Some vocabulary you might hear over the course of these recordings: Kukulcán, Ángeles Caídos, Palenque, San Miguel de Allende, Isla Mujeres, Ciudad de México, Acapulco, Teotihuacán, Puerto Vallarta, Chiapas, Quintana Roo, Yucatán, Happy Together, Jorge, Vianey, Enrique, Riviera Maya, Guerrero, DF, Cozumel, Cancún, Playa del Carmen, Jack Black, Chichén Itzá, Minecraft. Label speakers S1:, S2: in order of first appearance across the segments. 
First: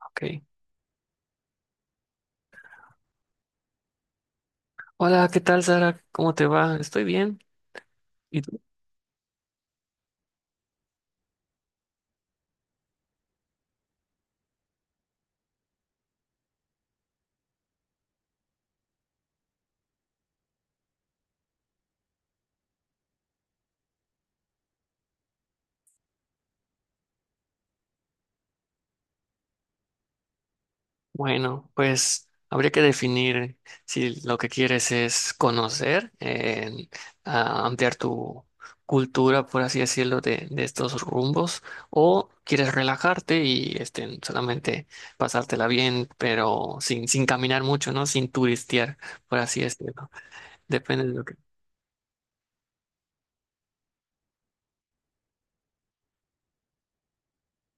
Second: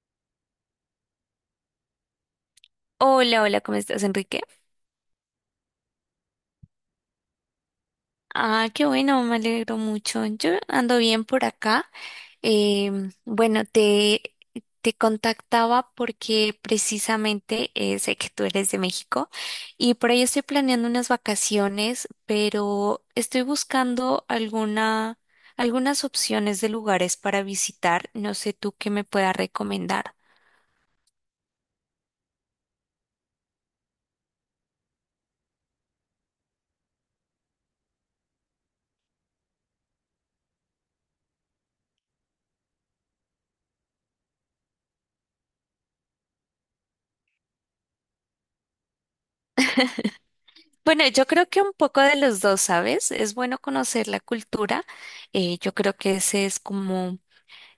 S1: Ok.
S2: Hola, hola, ¿cómo estás, Enrique?
S1: Hola, ¿qué tal, Sara? ¿Cómo te va? Estoy bien. ¿Y tú?
S2: Ah, qué bueno, me alegro mucho. Yo ando bien por acá. Em, bueno, te, te contactaba porque precisamente sé que tú eres de México y por ahí estoy planeando unas vacaciones, pero estoy buscando algunas opciones de lugares para visitar. No sé tú qué me puedas recomendar.
S1: Bueno, pues habría que definir si lo que quieres es conocer, ampliar tu cultura, por así decirlo, de estos rumbos, o quieres relajarte y este, solamente pasártela bien, pero sin caminar mucho, ¿no? Sin turistear, por así decirlo. Depende
S2: Bueno,
S1: de lo
S2: yo creo que un poco de los dos, ¿sabes? Es bueno conocer la cultura. Yo creo que ese es como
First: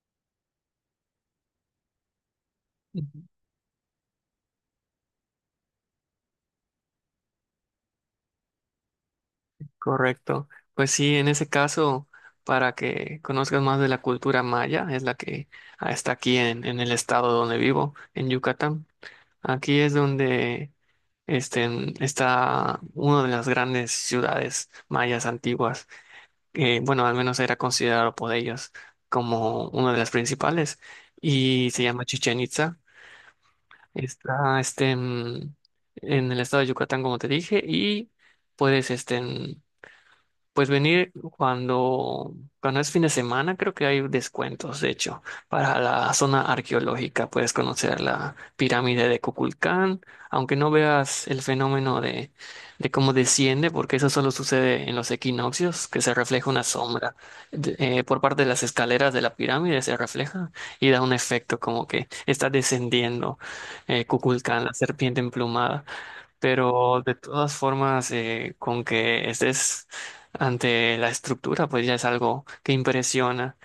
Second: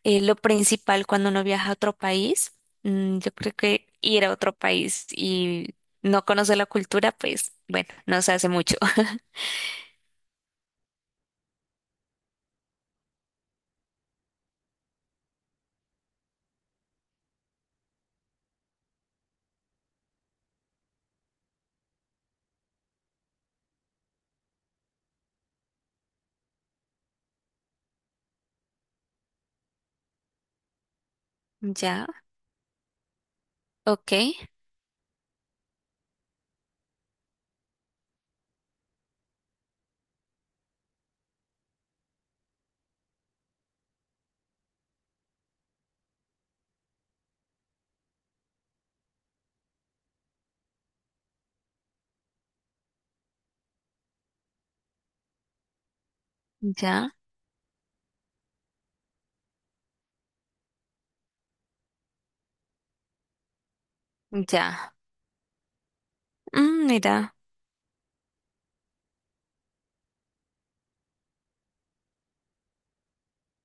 S2: lo principal cuando uno viaja a otro país.
S1: que...
S2: Mm, yo creo que ir a otro país y no conocer la cultura, pues bueno, no se hace mucho.
S1: Correcto. Pues sí, en ese caso, para que conozcas más de la cultura maya, es la que está aquí en el estado donde vivo, en Yucatán. Aquí es donde este, está una de las grandes ciudades mayas antiguas, que bueno, al menos era considerado por ellos como una de las principales, y se llama
S2: Ya,
S1: Chichén Itzá.
S2: ok,
S1: Está en el estado de Yucatán, como te dije, y puedes pues venir cuando es fin de semana, creo que hay descuentos, de hecho, para la zona arqueológica. Puedes conocer la pirámide de Kukulcán, aunque no veas el fenómeno de cómo desciende, porque eso solo sucede en los equinoccios, que se refleja una
S2: ya,
S1: sombra. Por parte de las escaleras de la pirámide se refleja y da un efecto como que está descendiendo Kukulcán, la
S2: ya.
S1: serpiente emplumada.
S2: Mm,
S1: Pero de
S2: mira,
S1: todas formas, con que estés ante la estructura, pues ya es algo que impresiona.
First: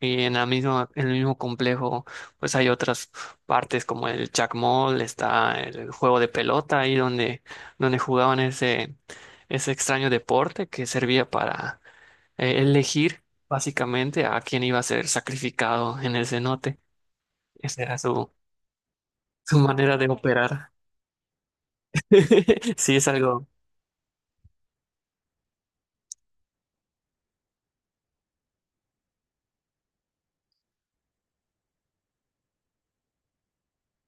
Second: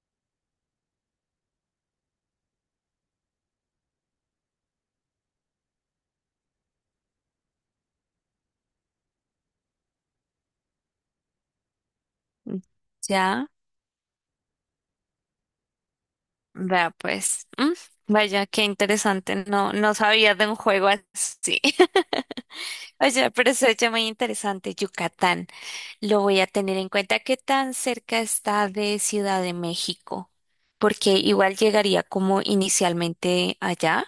S1: Y en la misma, en el mismo complejo, pues hay otras partes como el Jack Mall, está el juego de pelota ahí donde jugaban ese extraño deporte que servía para elegir
S2: ya,
S1: básicamente a quién iba a ser sacrificado en el cenote.
S2: vea pues. Mm,
S1: Esa era
S2: vaya, qué interesante.
S1: su
S2: No, no
S1: manera de
S2: sabía de un
S1: operar.
S2: juego así.
S1: Sí, es
S2: Oye,
S1: algo.
S2: pero se oye muy interesante, Yucatán. Lo voy a tener en cuenta qué tan cerca está de Ciudad de México, porque igual llegaría como inicialmente allá,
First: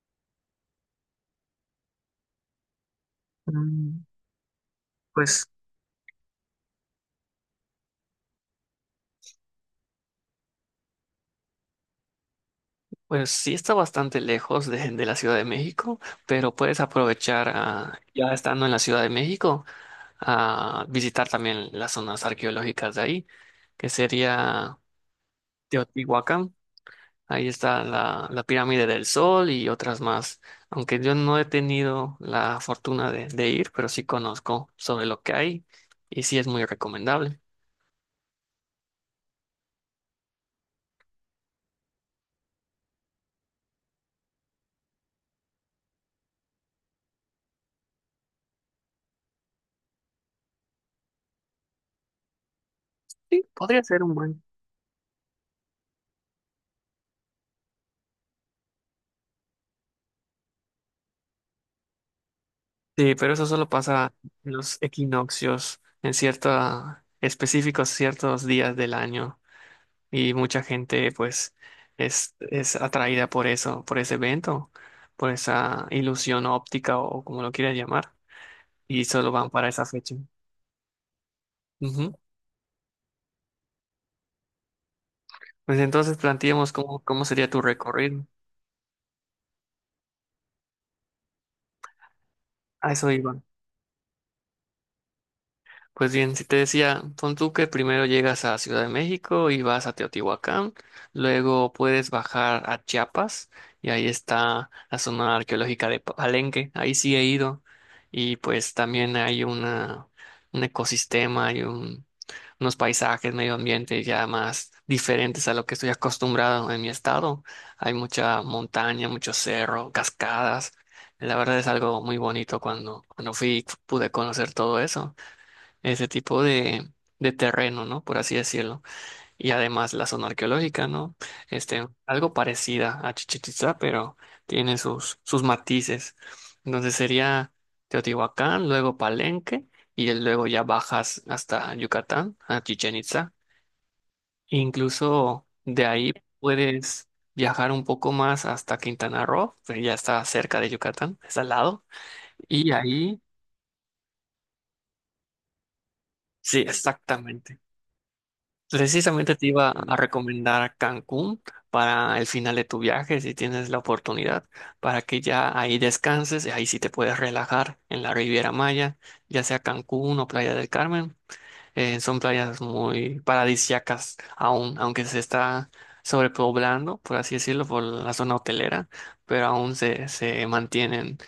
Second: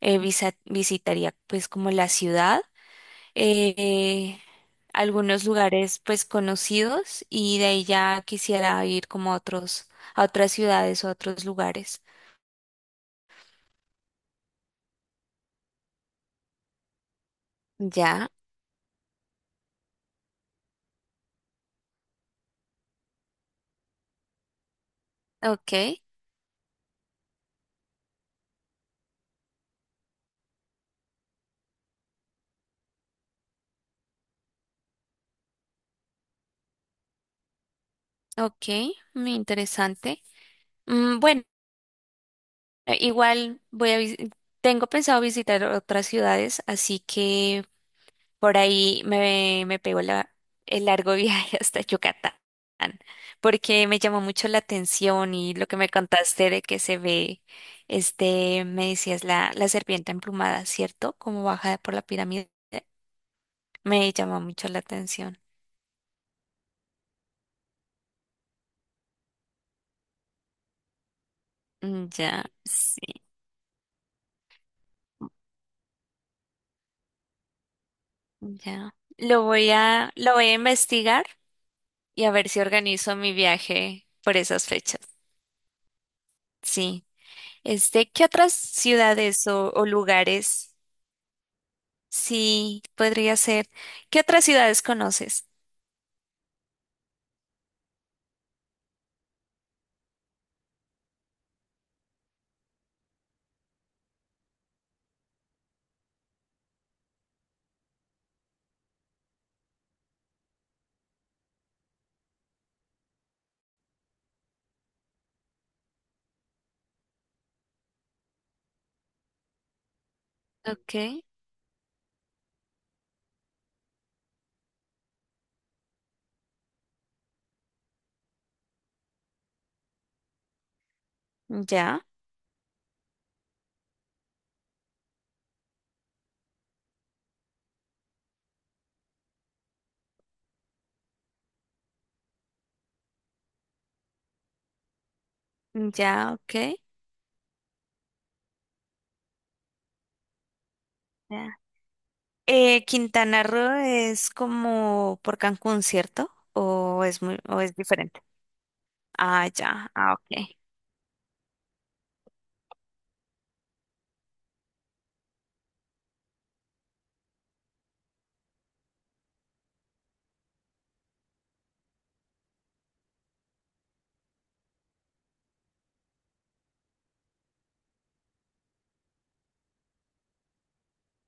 S2: visitaría pues como la ciudad,
S1: mm,
S2: eh, algunos
S1: Pues.
S2: lugares pues conocidos y de ahí ya quisiera ir como a otros, a otras ciudades o a otros lugares.
S1: Pues sí, está bastante lejos de la Ciudad de México, pero puedes aprovechar
S2: Ya,
S1: ya estando en la Ciudad de México a visitar también las zonas arqueológicas de ahí, que sería
S2: ok,
S1: Teotihuacán. Ahí está la Pirámide del Sol y otras más, aunque yo no he tenido la fortuna de ir, pero sí conozco sobre lo que hay y sí es muy recomendable.
S2: ok, muy interesante. Mm, bueno, igual tengo pensado visitar otras ciudades, así que me pegó el largo viaje hasta Yucatán,
S1: Sí, podría
S2: porque me
S1: ser un
S2: llamó
S1: buen.
S2: mucho la atención y lo que me contaste de que se ve, este, me decías la serpiente emplumada, ¿cierto? Como baja por la pirámide.
S1: Sí, pero eso solo
S2: Me
S1: pasa
S2: llamó
S1: en
S2: mucho
S1: los
S2: la atención.
S1: equinoccios, en ciertos específicos ciertos días del año, y mucha gente pues
S2: Mm, ya,
S1: es
S2: sí,
S1: atraída por eso, por ese evento, por esa ilusión óptica o como lo quieras llamar,
S2: ya.
S1: y solo van para esa fecha.
S2: Lo voy a investigar
S1: Ujú.
S2: y a ver si organizo mi viaje por esas fechas.
S1: Pues entonces planteemos
S2: Sí.
S1: cómo sería tu
S2: Este,
S1: recorrido.
S2: ¿qué otras ciudades o lugares? Sí,
S1: A eso
S2: podría
S1: iba.
S2: ser. ¿Qué otras ciudades conoces?
S1: Pues bien, si te decía, pon tú que primero llegas a Ciudad de México y vas a Teotihuacán, luego puedes bajar a Chiapas y ahí está la zona arqueológica de Palenque, ahí sí he ido y pues también hay una, un ecosistema, hay un, unos paisajes, medio ambiente ya más diferentes a lo que estoy acostumbrado en mi estado. Hay mucha montaña, mucho cerro, cascadas.
S2: Ok,
S1: La verdad es algo muy bonito cuando fui pude conocer todo eso, ese tipo de terreno, ¿no? Por así decirlo. Y además la zona arqueológica, ¿no? Este,
S2: ya,
S1: algo parecida a Chichén Itzá, pero tiene sus matices. Entonces sería Teotihuacán, luego Palenque, y luego ya bajas hasta Yucatán, a Chichén Itzá. Incluso de ahí
S2: ya, ok.
S1: puedes viajar un poco más hasta Quintana Roo, que ya está cerca de Yucatán, está al
S2: Ya.
S1: lado. Y ahí,
S2: Quintana Roo es como por Cancún, ¿cierto?
S1: sí,
S2: ¿O es muy,
S1: exactamente.
S2: o es diferente?
S1: Precisamente te
S2: Ah,
S1: iba
S2: ya,
S1: a
S2: ah, ok.
S1: recomendar Cancún para el final de tu viaje, si tienes la oportunidad, para que ya ahí descanses, y ahí sí te puedes relajar en la Riviera Maya, ya sea Cancún o Playa del Carmen. Son playas muy paradisíacas aún, aunque se está sobrepoblando, por así decirlo, por la zona hotelera, pero aún se mantienen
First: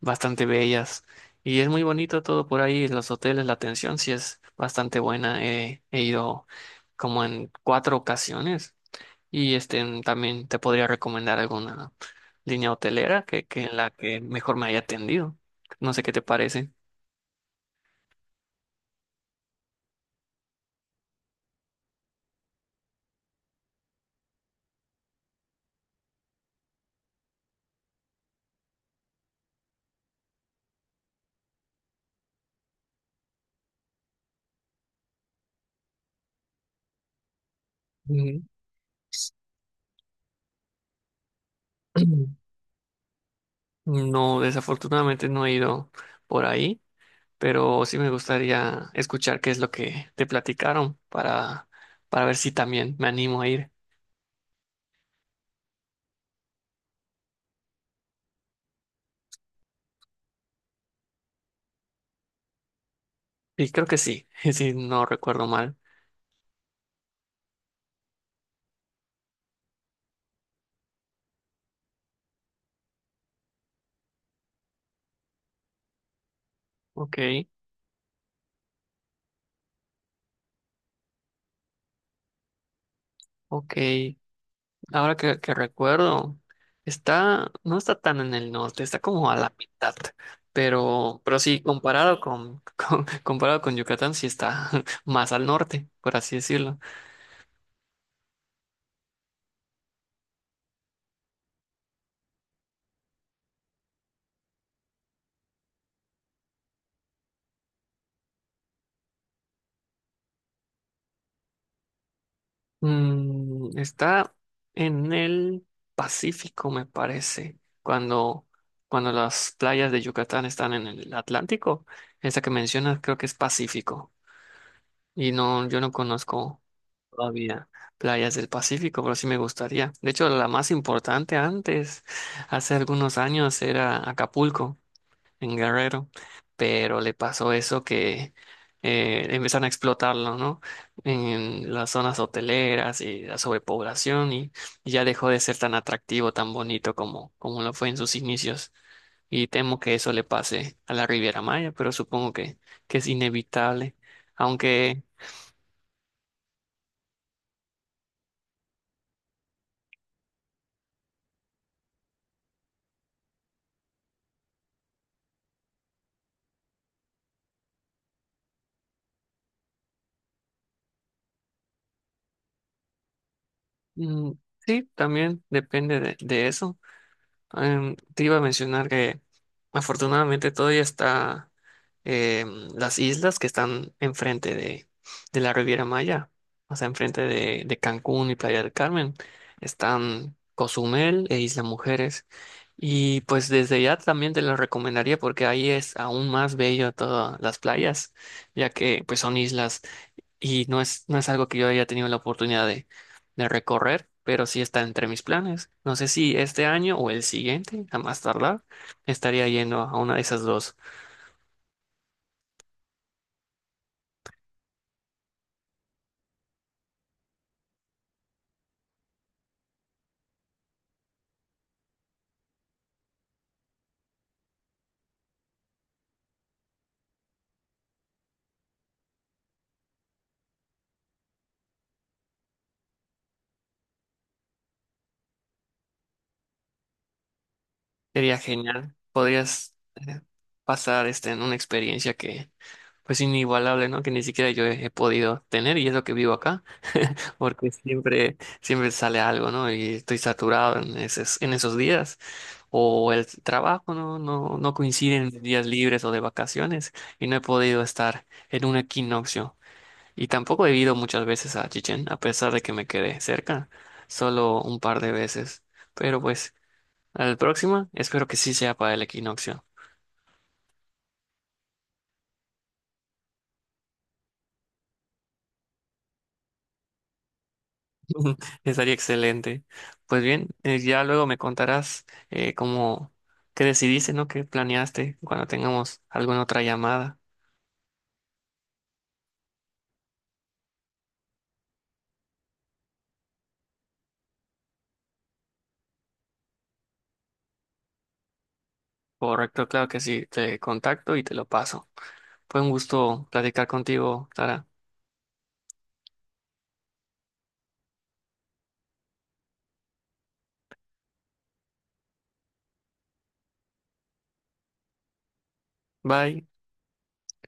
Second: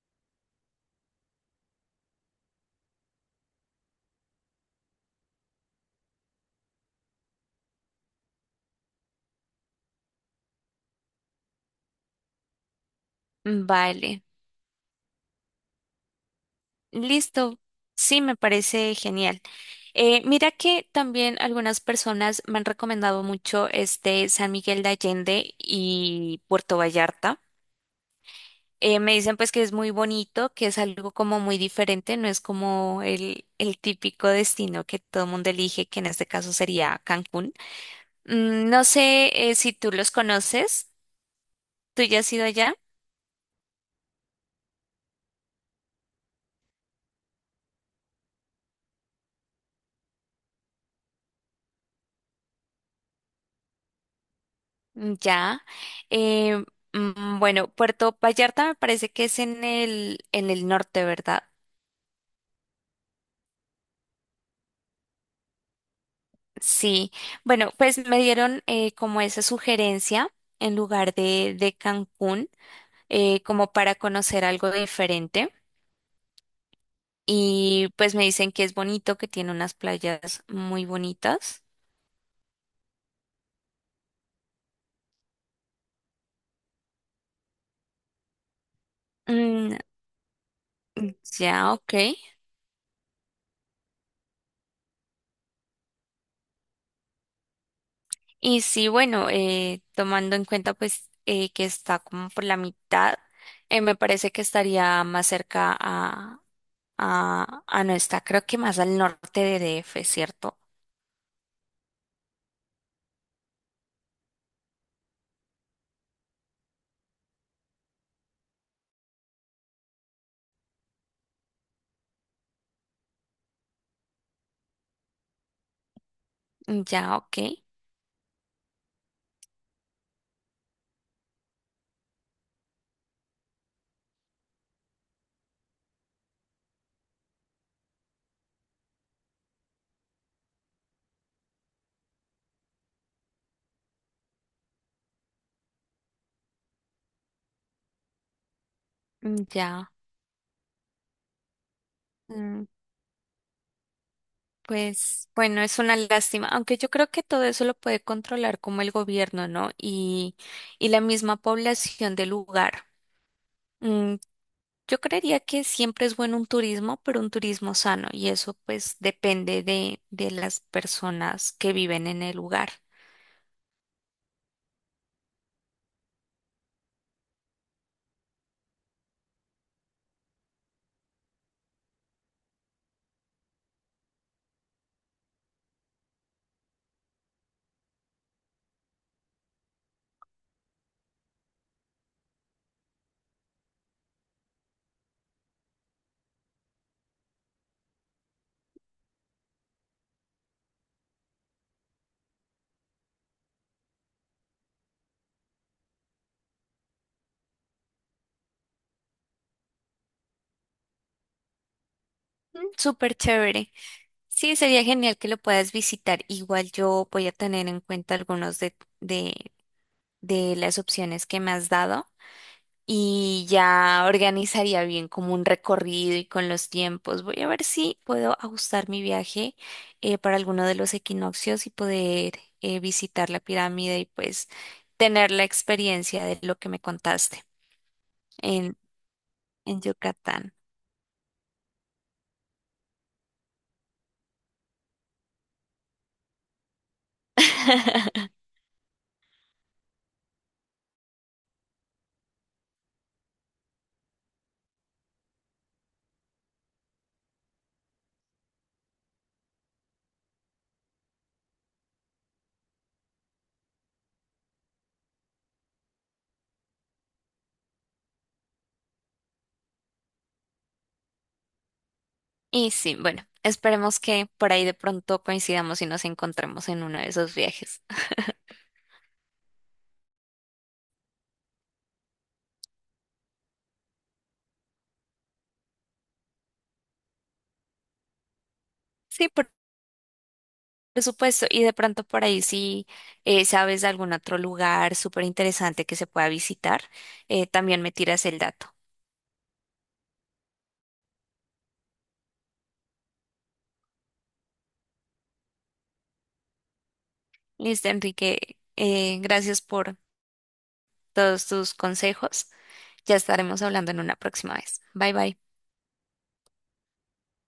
S1: bastante bellas. Y es muy bonito todo por ahí, los hoteles, la atención sí es bastante buena. He ido como en 4 ocasiones y este, también te podría recomendar alguna línea hotelera que en la que
S2: Vale,
S1: mejor me haya atendido. No sé qué te parece.
S2: listo. Sí, me parece genial. Mira que también algunas personas me han recomendado mucho este San Miguel de Allende y Puerto Vallarta. Me dicen pues que es muy bonito, que es algo como muy diferente, no es como el típico destino que todo el mundo elige, que en este caso sería Cancún.
S1: Ujú.
S2: Mm, no sé si tú los conoces, tú ya has ido allá,
S1: No, desafortunadamente no he ido por ahí, pero sí me gustaría escuchar qué es lo que te platicaron para ver si también me animo a ir.
S2: mm, ya. Eh, bueno, Puerto Vallarta me parece que es en en el norte, ¿verdad?
S1: Y creo que sí, si no recuerdo mal.
S2: Sí. Bueno, pues me dieron como esa sugerencia en lugar de Cancún, como para conocer algo diferente.
S1: Ok,
S2: Y pues me dicen que es bonito, que tiene unas playas muy bonitas.
S1: ok. Ahora que recuerdo, está, no está tan en el norte, está como a la
S2: Mm,
S1: mitad. Pero sí,
S2: ya, ok.
S1: comparado comparado con Yucatán, sí está más al norte, por así decirlo.
S2: Y sí, bueno, tomando en cuenta pues que está como por la mitad, me parece que estaría más cerca a no está, creo que más al norte de DF, ¿cierto?
S1: Mm, está en el Pacífico, me parece. Cuando las playas de Yucatán están en el Atlántico, esa que mencionas creo que es Pacífico. Y no, yo no conozco.
S2: Ya, ok.
S1: Todavía playas del Pacífico, pero sí me gustaría. De hecho, la más importante antes, hace algunos años, era Acapulco, en Guerrero, pero le pasó eso que empezaron a explotarlo, ¿no? En las zonas hoteleras y la sobrepoblación y ya dejó de ser tan atractivo, tan bonito como lo fue en sus inicios. Y temo
S2: Ya.
S1: que eso le pase a la Riviera Maya, pero supongo que es inevitable. Aunque...
S2: Pues bueno, es una lástima, aunque yo creo que todo eso lo puede controlar como el gobierno, ¿no? Y la misma población del lugar. Mm, yo creería que siempre es bueno un turismo, pero un turismo sano, y eso pues depende de las personas que viven en el lugar.
S1: Mm, sí, también depende de eso. Te iba a mencionar que afortunadamente todavía está las islas que están enfrente de la Riviera Maya, o sea, enfrente de Cancún y Playa del Carmen. Están Cozumel e Isla Mujeres. Y pues desde ya también te lo recomendaría porque ahí es aún más bello todas las playas, ya que pues son islas y no es, no es algo que yo haya tenido la oportunidad de recorrer, pero sí está entre mis planes. No sé si este año o el siguiente, a más tardar, estaría yendo a una de esas dos.
S2: Mm, súper chévere. Sí, sería genial que lo puedas visitar. Igual yo voy a tener en cuenta algunos de, de las opciones que me has dado. Y ya organizaría bien como un recorrido y con los tiempos. Voy a ver si puedo ajustar mi viaje para alguno de los equinoccios y poder visitar la pirámide y pues tener la experiencia de lo que me contaste
S1: Sería
S2: en,
S1: genial. Podrías
S2: en
S1: eh,
S2: Yucatán.
S1: pasar este, en una experiencia que, pues, inigualable, ¿no? Que ni siquiera yo he podido tener y es lo que vivo acá, porque siempre, siempre sale algo, ¿no? Y estoy saturado en esos días. O el trabajo, ¿no? No coinciden mis días libres o de vacaciones y no he podido estar en un equinoccio. Y tampoco he ido muchas veces a Chichén, a pesar de que me quedé cerca, solo un par de veces. Pero pues... Al próximo, espero que sí sea para el equinoccio.
S2: Y sí, bueno, esperemos que por ahí de pronto coincidamos y nos encontremos en uno de esos viajes.
S1: Estaría excelente. Pues bien, ya luego me contarás eh, cómo, qué decidiste, ¿no? ¿Qué planeaste cuando tengamos alguna otra llamada?
S2: Sí, por Por supuesto, y de pronto por ahí si sabes de algún otro lugar súper interesante que se pueda visitar, también me tiras el dato.
S1: Correcto, claro que sí, te contacto y te lo paso. Fue un gusto platicar contigo, Sara.
S2: Listo, Enrique, gracias por todos tus consejos. Ya estaremos hablando en una próxima vez. Bye bye.
S1: Bye.